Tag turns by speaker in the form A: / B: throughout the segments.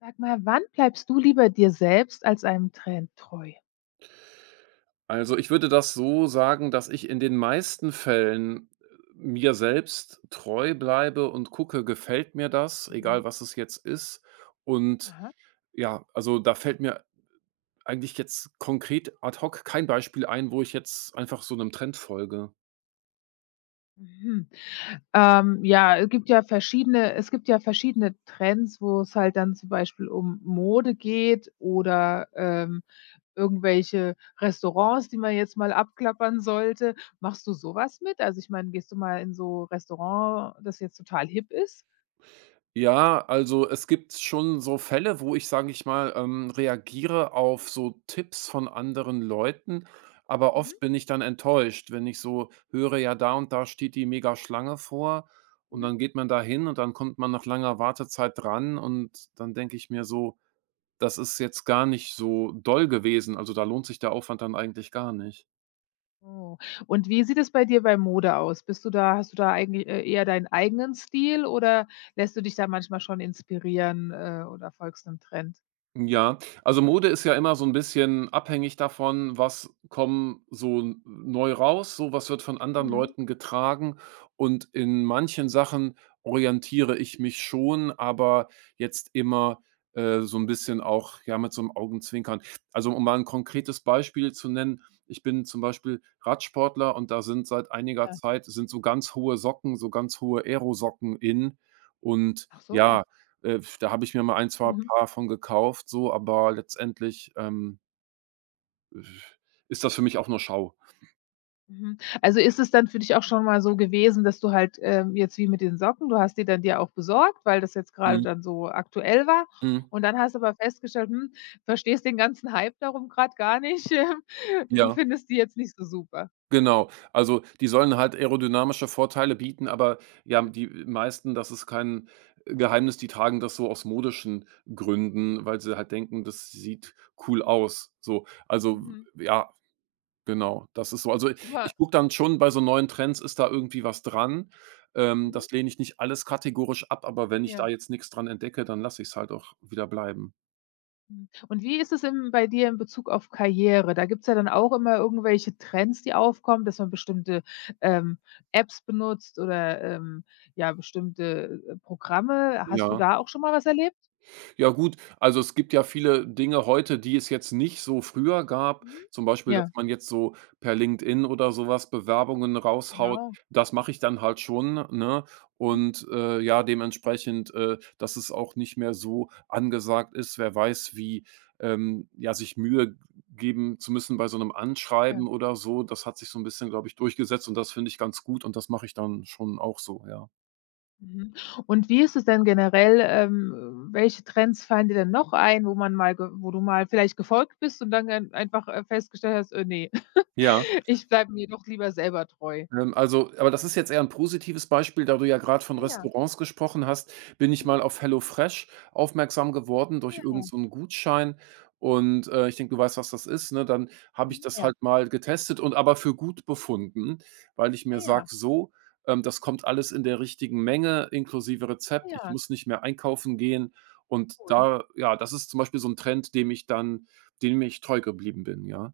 A: Sag mal, wann bleibst du lieber dir selbst als einem Trend treu?
B: Also, ich würde das so sagen, dass ich in den meisten Fällen mir selbst treu bleibe und gucke, gefällt mir das, egal
A: Mhm.
B: was es jetzt ist. Und
A: Aha.
B: ja, also da fällt mir eigentlich jetzt konkret ad hoc kein Beispiel ein, wo ich jetzt einfach so einem Trend folge.
A: Mhm. Ja, es gibt ja verschiedene Trends, wo es halt dann zum Beispiel um Mode geht oder, irgendwelche Restaurants, die man jetzt mal abklappern sollte. Machst du sowas mit? Also, ich meine, gehst du mal in so Restaurant, das jetzt total hip ist?
B: Ja, also es gibt schon so Fälle, wo ich, sage ich mal, reagiere auf so Tipps von anderen Leuten, aber oft
A: Mhm.
B: bin ich dann enttäuscht, wenn ich so höre, ja, da und da steht die Mega-Schlange vor und
A: Mhm.
B: dann geht man da hin und dann kommt man nach langer Wartezeit dran und dann denke ich mir so, das ist jetzt gar nicht so doll gewesen, also da lohnt sich der Aufwand dann eigentlich gar nicht.
A: Oh. Und wie sieht es bei dir bei Mode aus? Bist du da hast du da eigentlich, eher deinen eigenen Stil oder lässt du dich da manchmal schon inspirieren, oder folgst einem Trend?
B: Ja, also Mode ist ja immer so ein bisschen abhängig davon, was kommen so n neu raus, so was wird von anderen
A: Mhm.
B: Leuten getragen und in manchen Sachen orientiere ich mich schon, aber jetzt immer, so ein bisschen auch, ja, mit so einem Augenzwinkern. Also, um mal ein konkretes Beispiel zu nennen, ich bin zum Beispiel Radsportler und da sind seit einiger
A: Ja.
B: Zeit sind so ganz hohe Socken, so ganz hohe Aerosocken in und
A: Ach so.
B: ja da habe ich mir mal ein, zwei
A: Mhm,
B: Paar von gekauft, so, aber letztendlich, ist das für mich auch nur Schau.
A: mhm. Also, ist es dann für dich auch schon mal so gewesen, dass du halt, jetzt wie mit den Socken, du hast die dann dir auch besorgt, weil das jetzt gerade
B: Mhm,
A: dann so aktuell war
B: mhm.
A: und dann hast du aber festgestellt: „Hm, verstehst den ganzen Hype darum gerade gar nicht. Du
B: Ja,
A: findest die jetzt nicht so super.“
B: genau. Also, die sollen halt aerodynamische Vorteile bieten, aber ja,
A: Mhm,
B: die meisten, das ist kein Geheimnis, die tragen das so aus modischen Gründen, weil sie halt denken, das sieht cool aus, so. Also,
A: mhm.
B: ja genau, das ist so. Also,
A: Du ha
B: ich gucke dann schon bei so neuen Trends, ist da irgendwie was dran?
A: mhm,
B: Das lehne ich nicht alles kategorisch ab, aber wenn ich da
A: ja.
B: jetzt nichts dran entdecke, dann lasse ich es halt auch wieder bleiben.
A: Mhm. Und wie ist es im bei dir in Bezug auf Karriere? Da gibt es ja dann auch immer irgendwelche Trends, die aufkommen, dass man bestimmte, ähm, Apps benutzt oder, ja, bestimmte, Programme. Hast du
B: Ja.
A: da auch schon mal was erlebt?
B: Ja gut, also es gibt ja viele Dinge heute, die es jetzt nicht so früher gab.
A: Mhm.
B: Zum Beispiel, dass
A: Ja,
B: man jetzt so per LinkedIn oder sowas Bewerbungen raushaut.
A: genau.
B: Das mache ich dann halt schon, ne?
A: Mhm.
B: Und, ja, dementsprechend, dass es auch nicht mehr so angesagt ist. Wer weiß, wie, ja, sich Mühe geben zu müssen bei so einem Anschreiben
A: Ja.
B: oder so. Das hat sich so ein bisschen, glaube ich, durchgesetzt und das finde ich ganz gut und das mache ich dann schon auch so, ja.
A: Mhm. Und wie ist es denn generell, welche Trends fallen dir denn noch ein, wo man mal ge wo du mal vielleicht gefolgt bist und dann einfach, festgestellt hast: „Ne,
B: Ja.
A: ich bleibe mir doch lieber selber treu?“
B: Also aber das ist jetzt eher ein positives Beispiel, da du ja gerade von
A: Ja.
B: Restaurants gesprochen hast, bin ich
A: Mhm.
B: mal auf HelloFresh aufmerksam geworden durch irgend
A: Ja.
B: so 'n Gutschein und, ich denke, du weißt, was das ist, ne? Dann habe ich
A: Mhm.
B: das
A: Ja.
B: halt mal getestet und aber für gut befunden, weil ich
A: Ah
B: mir sage:
A: ja.
B: „So, das kommt alles in der richtigen Menge inklusive Rezept. Ich
A: Ja,
B: muss nicht mehr einkaufen gehen.“ Und
A: cool.
B: da ja, das ist zum Beispiel so 'n Trend, dem ich treu geblieben bin, ja.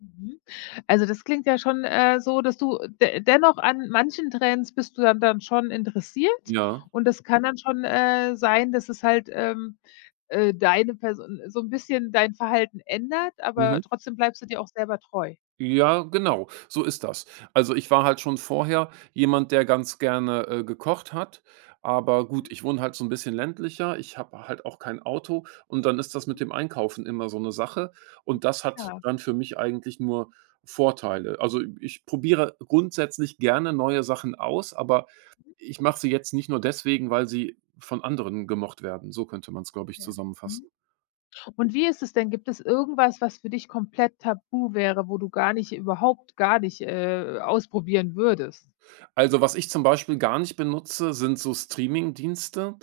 A: Mhm. Also, das klingt ja schon, so, dass du de dennoch an manchen Trends bist du dann schon interessiert
B: Ja.
A: und das kann dann schon, sein, dass es halt, deine Person so 'n bisschen dein Verhalten ändert, aber
B: Mhm.
A: trotzdem bleibst du dir auch selber treu.
B: Ja, genau, so ist das. Also, ich war halt schon vorher jemand, der ganz gerne, gekocht hat, aber gut,
A: Mhm.
B: ich wohne halt so ein bisschen ländlicher, ich habe halt auch kein Auto und dann ist das mit
A: Mhm.
B: dem Einkaufen immer so eine Sache und das hat
A: Klar,
B: dann für mich eigentlich nur Vorteile. Also, ich probiere grundsätzlich gerne neue Sachen aus, aber ich mache sie jetzt nicht nur deswegen, weil sie von anderen gemocht werden. So könnte man es, glaube ich,
A: ja. Mhm.
B: zusammenfassen.
A: Und wie ist es denn? Gibt es irgendwas, was für dich komplett tabu wäre, wo du gar nicht überhaupt gar nicht, ausprobieren würdest?
B: Also, was ich zum Beispiel gar nicht benutze, sind so Streaming-Dienste,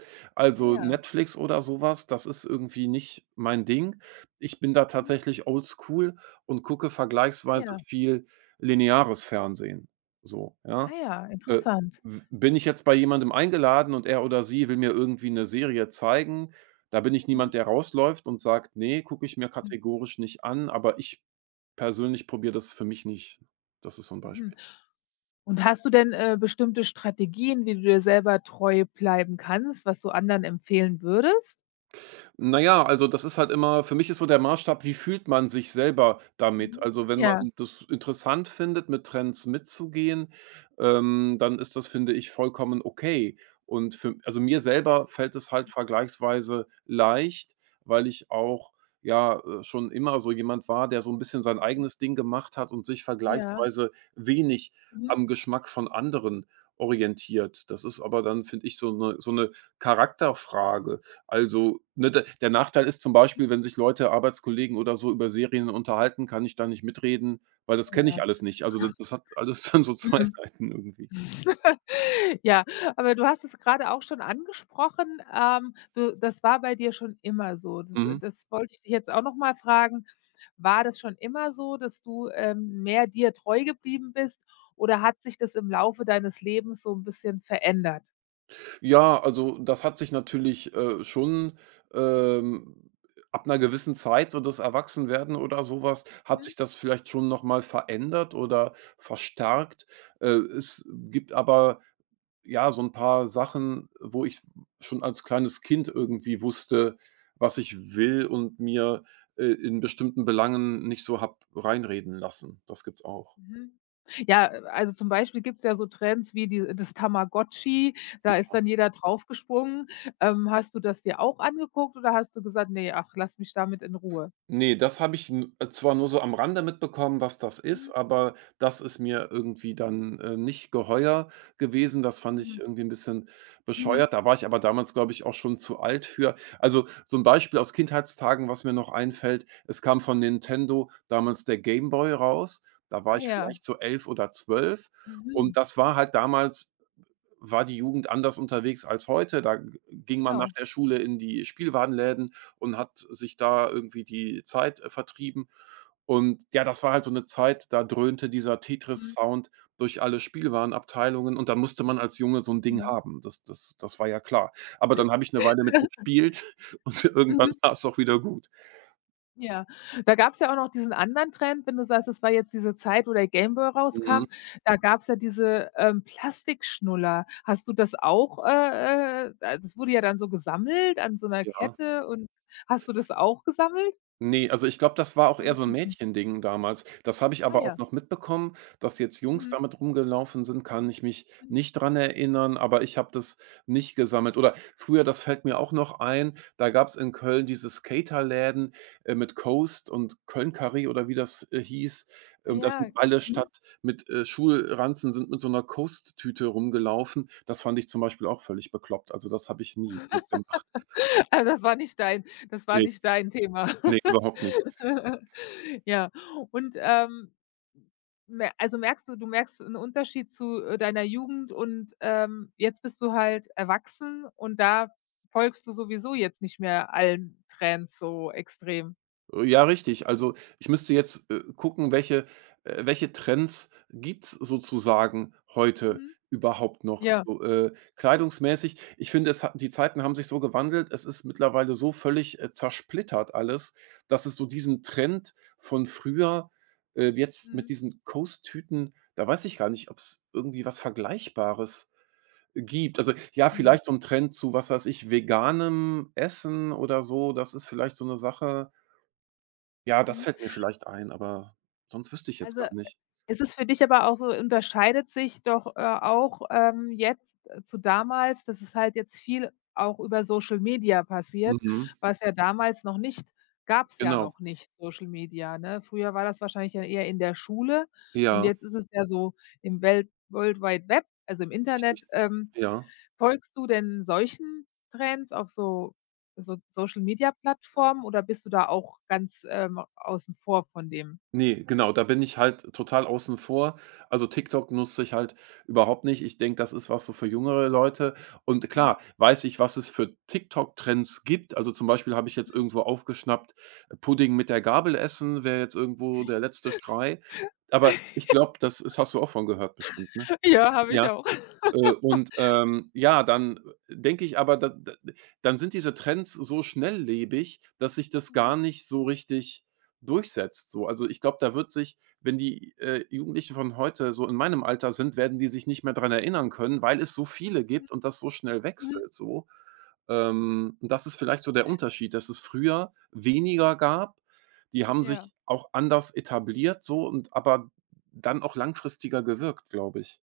A: Ah
B: also
A: ja.
B: Netflix oder sowas. Das ist irgendwie nicht mein Ding. Ich bin da
A: Mhm.
B: tatsächlich oldschool und gucke
A: Ah
B: vergleichsweise
A: ja.
B: viel lineares Fernsehen. So,
A: Ah
B: ja.
A: ja,
B: Äh,
A: interessant.
B: w Bin ich jetzt bei jemandem eingeladen und er oder sie will mir irgendwie eine Serie zeigen, da bin ich
A: Mhm.
B: niemand, der rausläuft und sagt: „Ne, gucke ich mir kategorisch nicht an“, aber ich persönlich probiere das für mich nicht. Das ist so ein
A: Mhm.
B: Beispiel.
A: Und hast du denn, bestimmte Strategien, wie du dir selber treu bleiben kannst, was du anderen empfehlen würdest?
B: Na ja, also das ist halt immer für mich ist so der Maßstab, wie fühlt man sich selber damit?
A: Mhm.
B: Also, wenn man
A: Ja.
B: das interessant findet, mit Trends mitzugehen, dann ist das, finde ich, vollkommen okay. Und für also mir selber fällt es halt vergleichsweise leicht, weil ich auch, ja, schon immer so jemand war, der so ein bisschen sein
A: Mhm.
B: eigenes Ding gemacht hat und sich
A: Ja.
B: vergleichsweise wenig
A: Mhm.
B: am Geschmack von anderen orientiert. Das ist aber dann, finde ich, so eine Charakterfrage. Also, ne, d der Nachteil ist zum
A: Mhm.
B: Beispiel, wenn sich Leute, Arbeitskollegen oder so über Serien unterhalten, kann ich da nicht mitreden, weil das kenne ich
A: Ja.
B: alles nicht. Also, d das hat alles dann so zwei
A: Mhm.
B: Seiten irgendwie.
A: Ja, aber du hast es gerade auch schon angesprochen, du das war bei dir schon immer so. Das äh,
B: Mhm.
A: das wollte ich dich jetzt auch noch mal fragen. War das schon immer so, dass du, mehr dir treu geblieben bist oder hat sich das im Laufe deines Lebens so ein bisschen verändert?
B: Ja, also das hat sich natürlich, schon, ähm, ab einer gewissen Zeit, so das Erwachsenwerden oder sowas, hat sich das vielleicht schon noch mal verändert oder verstärkt. Es gibt aber, ja, so ein paar Sachen, wo ich schon als kleines Kind irgendwie wusste, was ich will und mir, in bestimmten Belangen nicht so hab reinreden lassen. Das gibt's auch.
A: Mhm. Ja, also zum Beispiel gibt's ja so Trends wie die das Tamagotchi, da ist
B: Ja.
A: dann jeder draufgesprungen. Hast du das dir auch angeguckt oder hast du gesagt: „Ne, ach, lass mich damit in Ruhe?“
B: Ne, das habe ich n zwar nur so am Rande mitbekommen, was das ist,
A: Mhm,
B: aber das ist mir irgendwie dann, nicht geheuer gewesen. Das fand ich
A: mhm,
B: irgendwie ein bisschen bescheuert.
A: mhm.
B: Da war ich aber damals, glaube ich, auch schon zu alt für. Also, so ein Beispiel aus Kindheitstagen, was mir noch einfällt: Es kam von Nintendo damals der Game Boy raus. Da war
A: Ah
B: ich
A: ja,
B: vielleicht so 11 oder 12, und
A: mhm,
B: das war halt damals war die Jugend anders unterwegs als heute. Da g ging man nach
A: genau.
B: der Schule in die Spielwarenläden und hat sich da irgendwie die Zeit, vertrieben. Und ja, das war halt so eine Zeit, da dröhnte dieser
A: Mhm,
B: Tetris-Sound durch alle Spielwarenabteilungen und da musste man als Junge so ein Ding
A: mhm.
B: haben. Das war ja klar. Aber dann habe ich eine Weile mit gespielt und irgendwann
A: Mhm.
B: war es auch wieder gut.
A: Ja, da gab's ja auch noch diesen anderen Trend, wenn du sagst, es war jetzt diese Zeit, wo der Game Boy
B: Mhm,
A: rauskam, da gab's ja diese, Plastikschnuller. Hast du das auch, also, es wurde ja dann so gesammelt an so 'ner
B: ja.
A: Kette und hast du das auch gesammelt?
B: Ne, also ich glaube, das war auch
A: Also,
B: eher
A: das
B: so 'n
A: kannst du nicht
B: Mädchending damals. Das habe ich
A: ah
B: aber auch
A: ja.
B: noch mitbekommen, dass jetzt Jungs
A: Mhm.
B: damit rumgelaufen sind, kann ich mich
A: Mhm.
B: nicht dran erinnern, aber ich habe das nicht gesammelt. Oder früher, das fällt mir auch noch ein, da gab's in Köln diese Skaterläden, mit Coast und Köln-Curry oder wie das, hieß.
A: Ah
B: Da sind
A: ja.
B: alle
A: Mhm.
B: statt mit, Schulranzen sind mit so 'ner Coast-Tüte rumgelaufen. Das fand ich zum Beispiel auch völlig bekloppt. Also, das habe ich nie mitgemacht.
A: Also, das war nicht dein das war
B: Ne,
A: nicht dein Thema.
B: ne, überhaupt nicht.
A: Ja, und, mer also, merkst du merkst 'n Unterschied zu, deiner Jugend und, jetzt bist du halt erwachsen und da folgst du sowieso jetzt nicht mehr allen Trends so extrem.
B: Ja, richtig. Also, ich müsste jetzt, gucken, welche Trends gibt's sozusagen heute
A: Mhm.
B: überhaupt noch,
A: Ja.
B: so, kleidungsmäßig. Ich finde, es hat die Zeiten haben sich so gewandelt. Es ist mittlerweile so völlig, zersplittert alles, dass es so diesen Trend von früher, jetzt mit
A: Mhm.
B: diesen Coast-Tüten da weiß ich gar nicht, ob es irgendwie was Vergleichbares gibt. Also, ja,
A: Mhm.
B: vielleicht so ein Trend zu, was weiß ich, veganem Essen oder so. Das ist vielleicht so eine Sache ja, das
A: Mhm.
B: fällt mir vielleicht ein, aber sonst wüsste ich jetzt
A: Also
B: gar nicht.
A: Ist es für dich aber auch so unterscheidet sich doch, auch, jetzt, zu damals, dass es halt jetzt viel auch über Social Media passiert,
B: Mhm,
A: was ja damals noch nicht
B: genau.
A: Social Media, ne? Früher war das wahrscheinlich dann eher in der Schule und
B: Ja,
A: jetzt ist es ja so im Welt World Wide Web, also im Internet.
B: richtig. Ja.
A: Folgst du denn solchen Trends auf so Social Media Plattformen oder bist du da auch ganz, außen vor von dem?
B: Ne, genau, da bin ich halt total außen vor. Also, TikTok nutze ich halt überhaupt nicht. Ich denke, das ist was so für jüngere Leute. Und
A: Mhm.
B: klar, weiß ich, was es für TikTok-Trends gibt. Also, zum Beispiel habe ich jetzt irgendwo aufgeschnappt, Pudding mit der Gabel essen wäre jetzt irgendwo der letzte Schrei. Aber ich glaube, das ist hast du auch von gehört bestimmt, ne?
A: Ja, habe ich
B: Ja.
A: auch.
B: Und, ja, dann denke ich aber, da da dann sind diese Trends so schnelllebig, dass sich das gar
A: Mhm,
B: nicht so richtig durchsetzt so. Also, ich glaube, da wird sich wenn die, Jugendlichen von heute so in meinem Alter sind, werden die sich nicht mehr dran erinnern können, weil es so viele
A: mhm,
B: gibt und das so schnell
A: mhm.
B: wechselt so. Und das ist vielleicht so der Unterschied, dass es früher weniger gab. Die haben
A: Ja,
B: sich auch anders etabliert so und aber dann auch langfristiger gewirkt, glaube ich.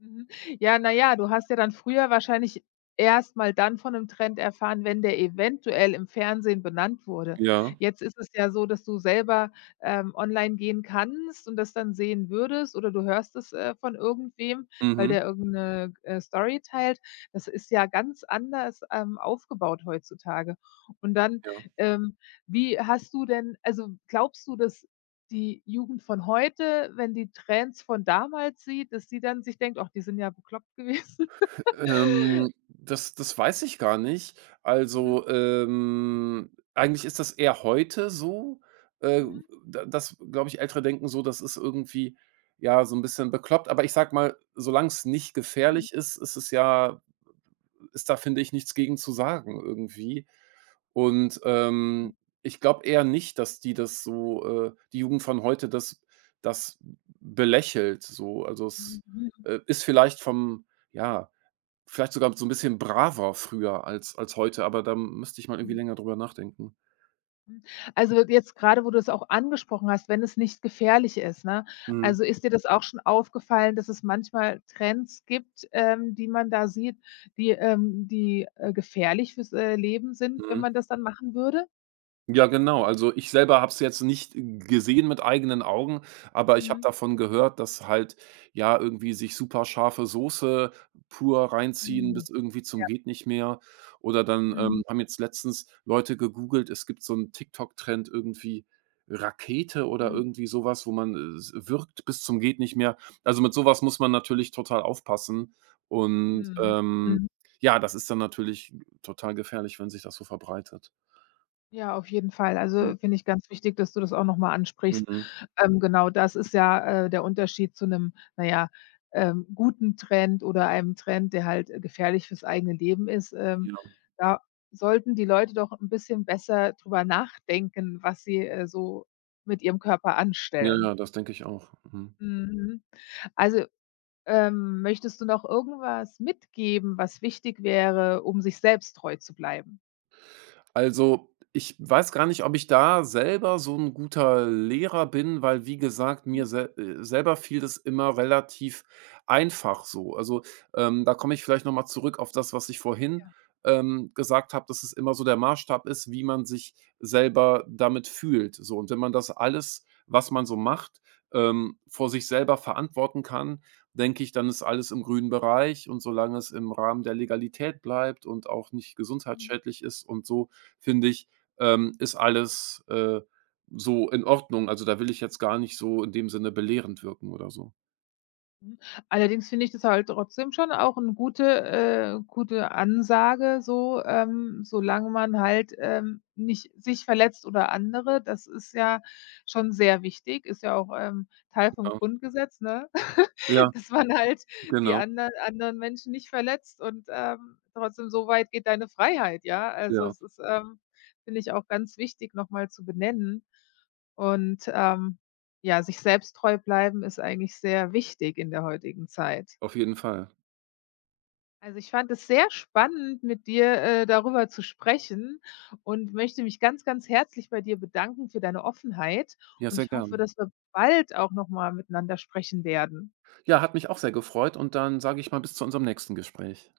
A: mhm. Ja, na ja, du hast ja dann früher wahrscheinlich erst mal dann von einem Trend erfahren, wenn der eventuell im Fernsehen benannt wurde.
B: Ja,
A: Jetzt ist es ja so, dass du selber, online gehen kannst und das dann sehen würdest oder du hörst es, von irgendwem, weil
B: mhm.
A: der irgendeine Story teilt. Das ist ja ganz anders, aufgebaut heutzutage. Und dann,
B: Ja.
A: ähm, wie hast du denn also, glaubst du, dass die Jugend von heute, wenn die Trends von damals sieht, dass sie dann sich denkt: „Ach, die sind ja bekloppt gewesen.“
B: Das weiß ich gar nicht.
A: Mhm,
B: Also, eigentlich ist das eher heute so, äh,
A: mhm,
B: da dass, glaube ich, Ältere denken so, das ist irgendwie, ja, so ein bisschen bekloppt. Aber ich sage mal, solange es nicht
A: mhm,
B: gefährlich ist, ist es ja ist da, finde ich, nichts gegen zu sagen irgendwie. Und,
A: mhm,
B: ich glaube eher nicht, dass die das so die Jugend von heute das belächelt so. Also,
A: mhm,
B: es,
A: mhm,
B: ist vielleicht vom ja, vielleicht sogar so ein bisschen braver früher als heute, aber da müsste ich mal irgendwie
A: mhm.
B: länger drüber nachdenken.
A: Also, jetzt grade, wo du es auch angesprochen hast, wenn es nicht gefährlich ist, ne?
B: Mhm,
A: Also, ist dir das auch schon aufgefallen, dass es manchmal Trends gibt, die man da sieht, die, die, gefährlich fürs, Leben sind, wenn
B: mhm.
A: man das dann machen würde?
B: Ja, genau. Also, ich selber habe es jetzt nicht gesehen mit eigenen Augen, aber ich habe
A: Mhm,
B: davon gehört, dass halt, ja, irgendwie sich super scharfe Soße pur reinziehen
A: mhm,
B: bis irgendwie zum geht nicht mehr. Oder dann,
A: mhm,
B: haben jetzt letztens Leute gegoogelt, es gibt so einen TikTok-Trend irgendwie Rakete oder
A: mhm,
B: irgendwie sowas, wo man, s würgt bis zum geht nicht mehr. Also, mit sowas muss man natürlich total aufpassen und,
A: mhm, mhm.
B: ja, das ist dann natürlich total gefährlich, wenn sich das so verbreitet.
A: Ja, auf jeden Fall.
B: Mhm.
A: Also, finde ich ganz wichtig, dass du das auch noch mal ansprichst.
B: Mhm.
A: Genau, das ist ja, der Unterschied zu einem, naja, guten Trend oder einem Trend, der halt, gefährlich fürs eigene Leben ist.
B: Ja.
A: Da sollten die Leute doch ein bisschen besser drüber nachdenken, was sie, so mit ihrem Körper
B: Ja,
A: anstellen.
B: ja, das denke ich auch. Mhm.
A: Mhm. Also, möchtest du noch irgendwas mitgeben, was wichtig wäre, um sich selbst treu zu bleiben?
B: Also, ich weiß gar nicht, ob ich da selber so 'n guter Lehrer bin, weil, wie gesagt,
A: Mhm.
B: mir sel selber fiel das immer relativ einfach so. Also, da komme ich
A: Mhm.
B: vielleicht noch mal zurück auf das, was ich vorhin,
A: Ja.
B: gesagt habe, dass es immer so der Maßstab ist, wie man sich selber damit fühlt, so. Und wenn man das alles, was man so macht, vor sich selber verantworten kann, denke ich, dann ist alles im grünen Bereich und solange es im Rahmen der Legalität bleibt und auch nicht
A: Mhm.
B: gesundheitsschädlich ist und so, finde ich, ist alles, so in Ordnung. Also, da will ich jetzt gar nicht so in dem Sinne belehrend wirken oder so.
A: Mhm. Allerdings finde ich das halt trotzdem schon auch 'n gute Ansage so, solange man halt, nicht sich verletzt oder andere. Das ist ja schon sehr wichtig, ist ja auch, Teil vom
B: Ja,
A: Grundgesetz, ne?
B: ja,
A: Dass man halt die
B: genau.
A: anderen Menschen nicht verletzt und, trotzdem so weit geht deine Freiheit, ja? Also,
B: Ja,
A: es ist, finde ich auch ganz wichtig, noch mal zu benennen und, ja, sich selbst treu bleiben ist eigentlich sehr wichtig in der heutigen Zeit.
B: auf jeden Fall.
A: Also, ich fand es sehr spannend, mit dir, darüber zu sprechen und möchte mich ganz, ganz herzlich bei dir bedanken für deine Offenheit
B: Ja,
A: und
B: sehr
A: ich hoffe,
B: gern.
A: dass wir bald auch noch mal miteinander sprechen werden.
B: Ja, hat mich auch sehr gefreut und dann sage ich mal, bis zu unserem nächsten Gespräch.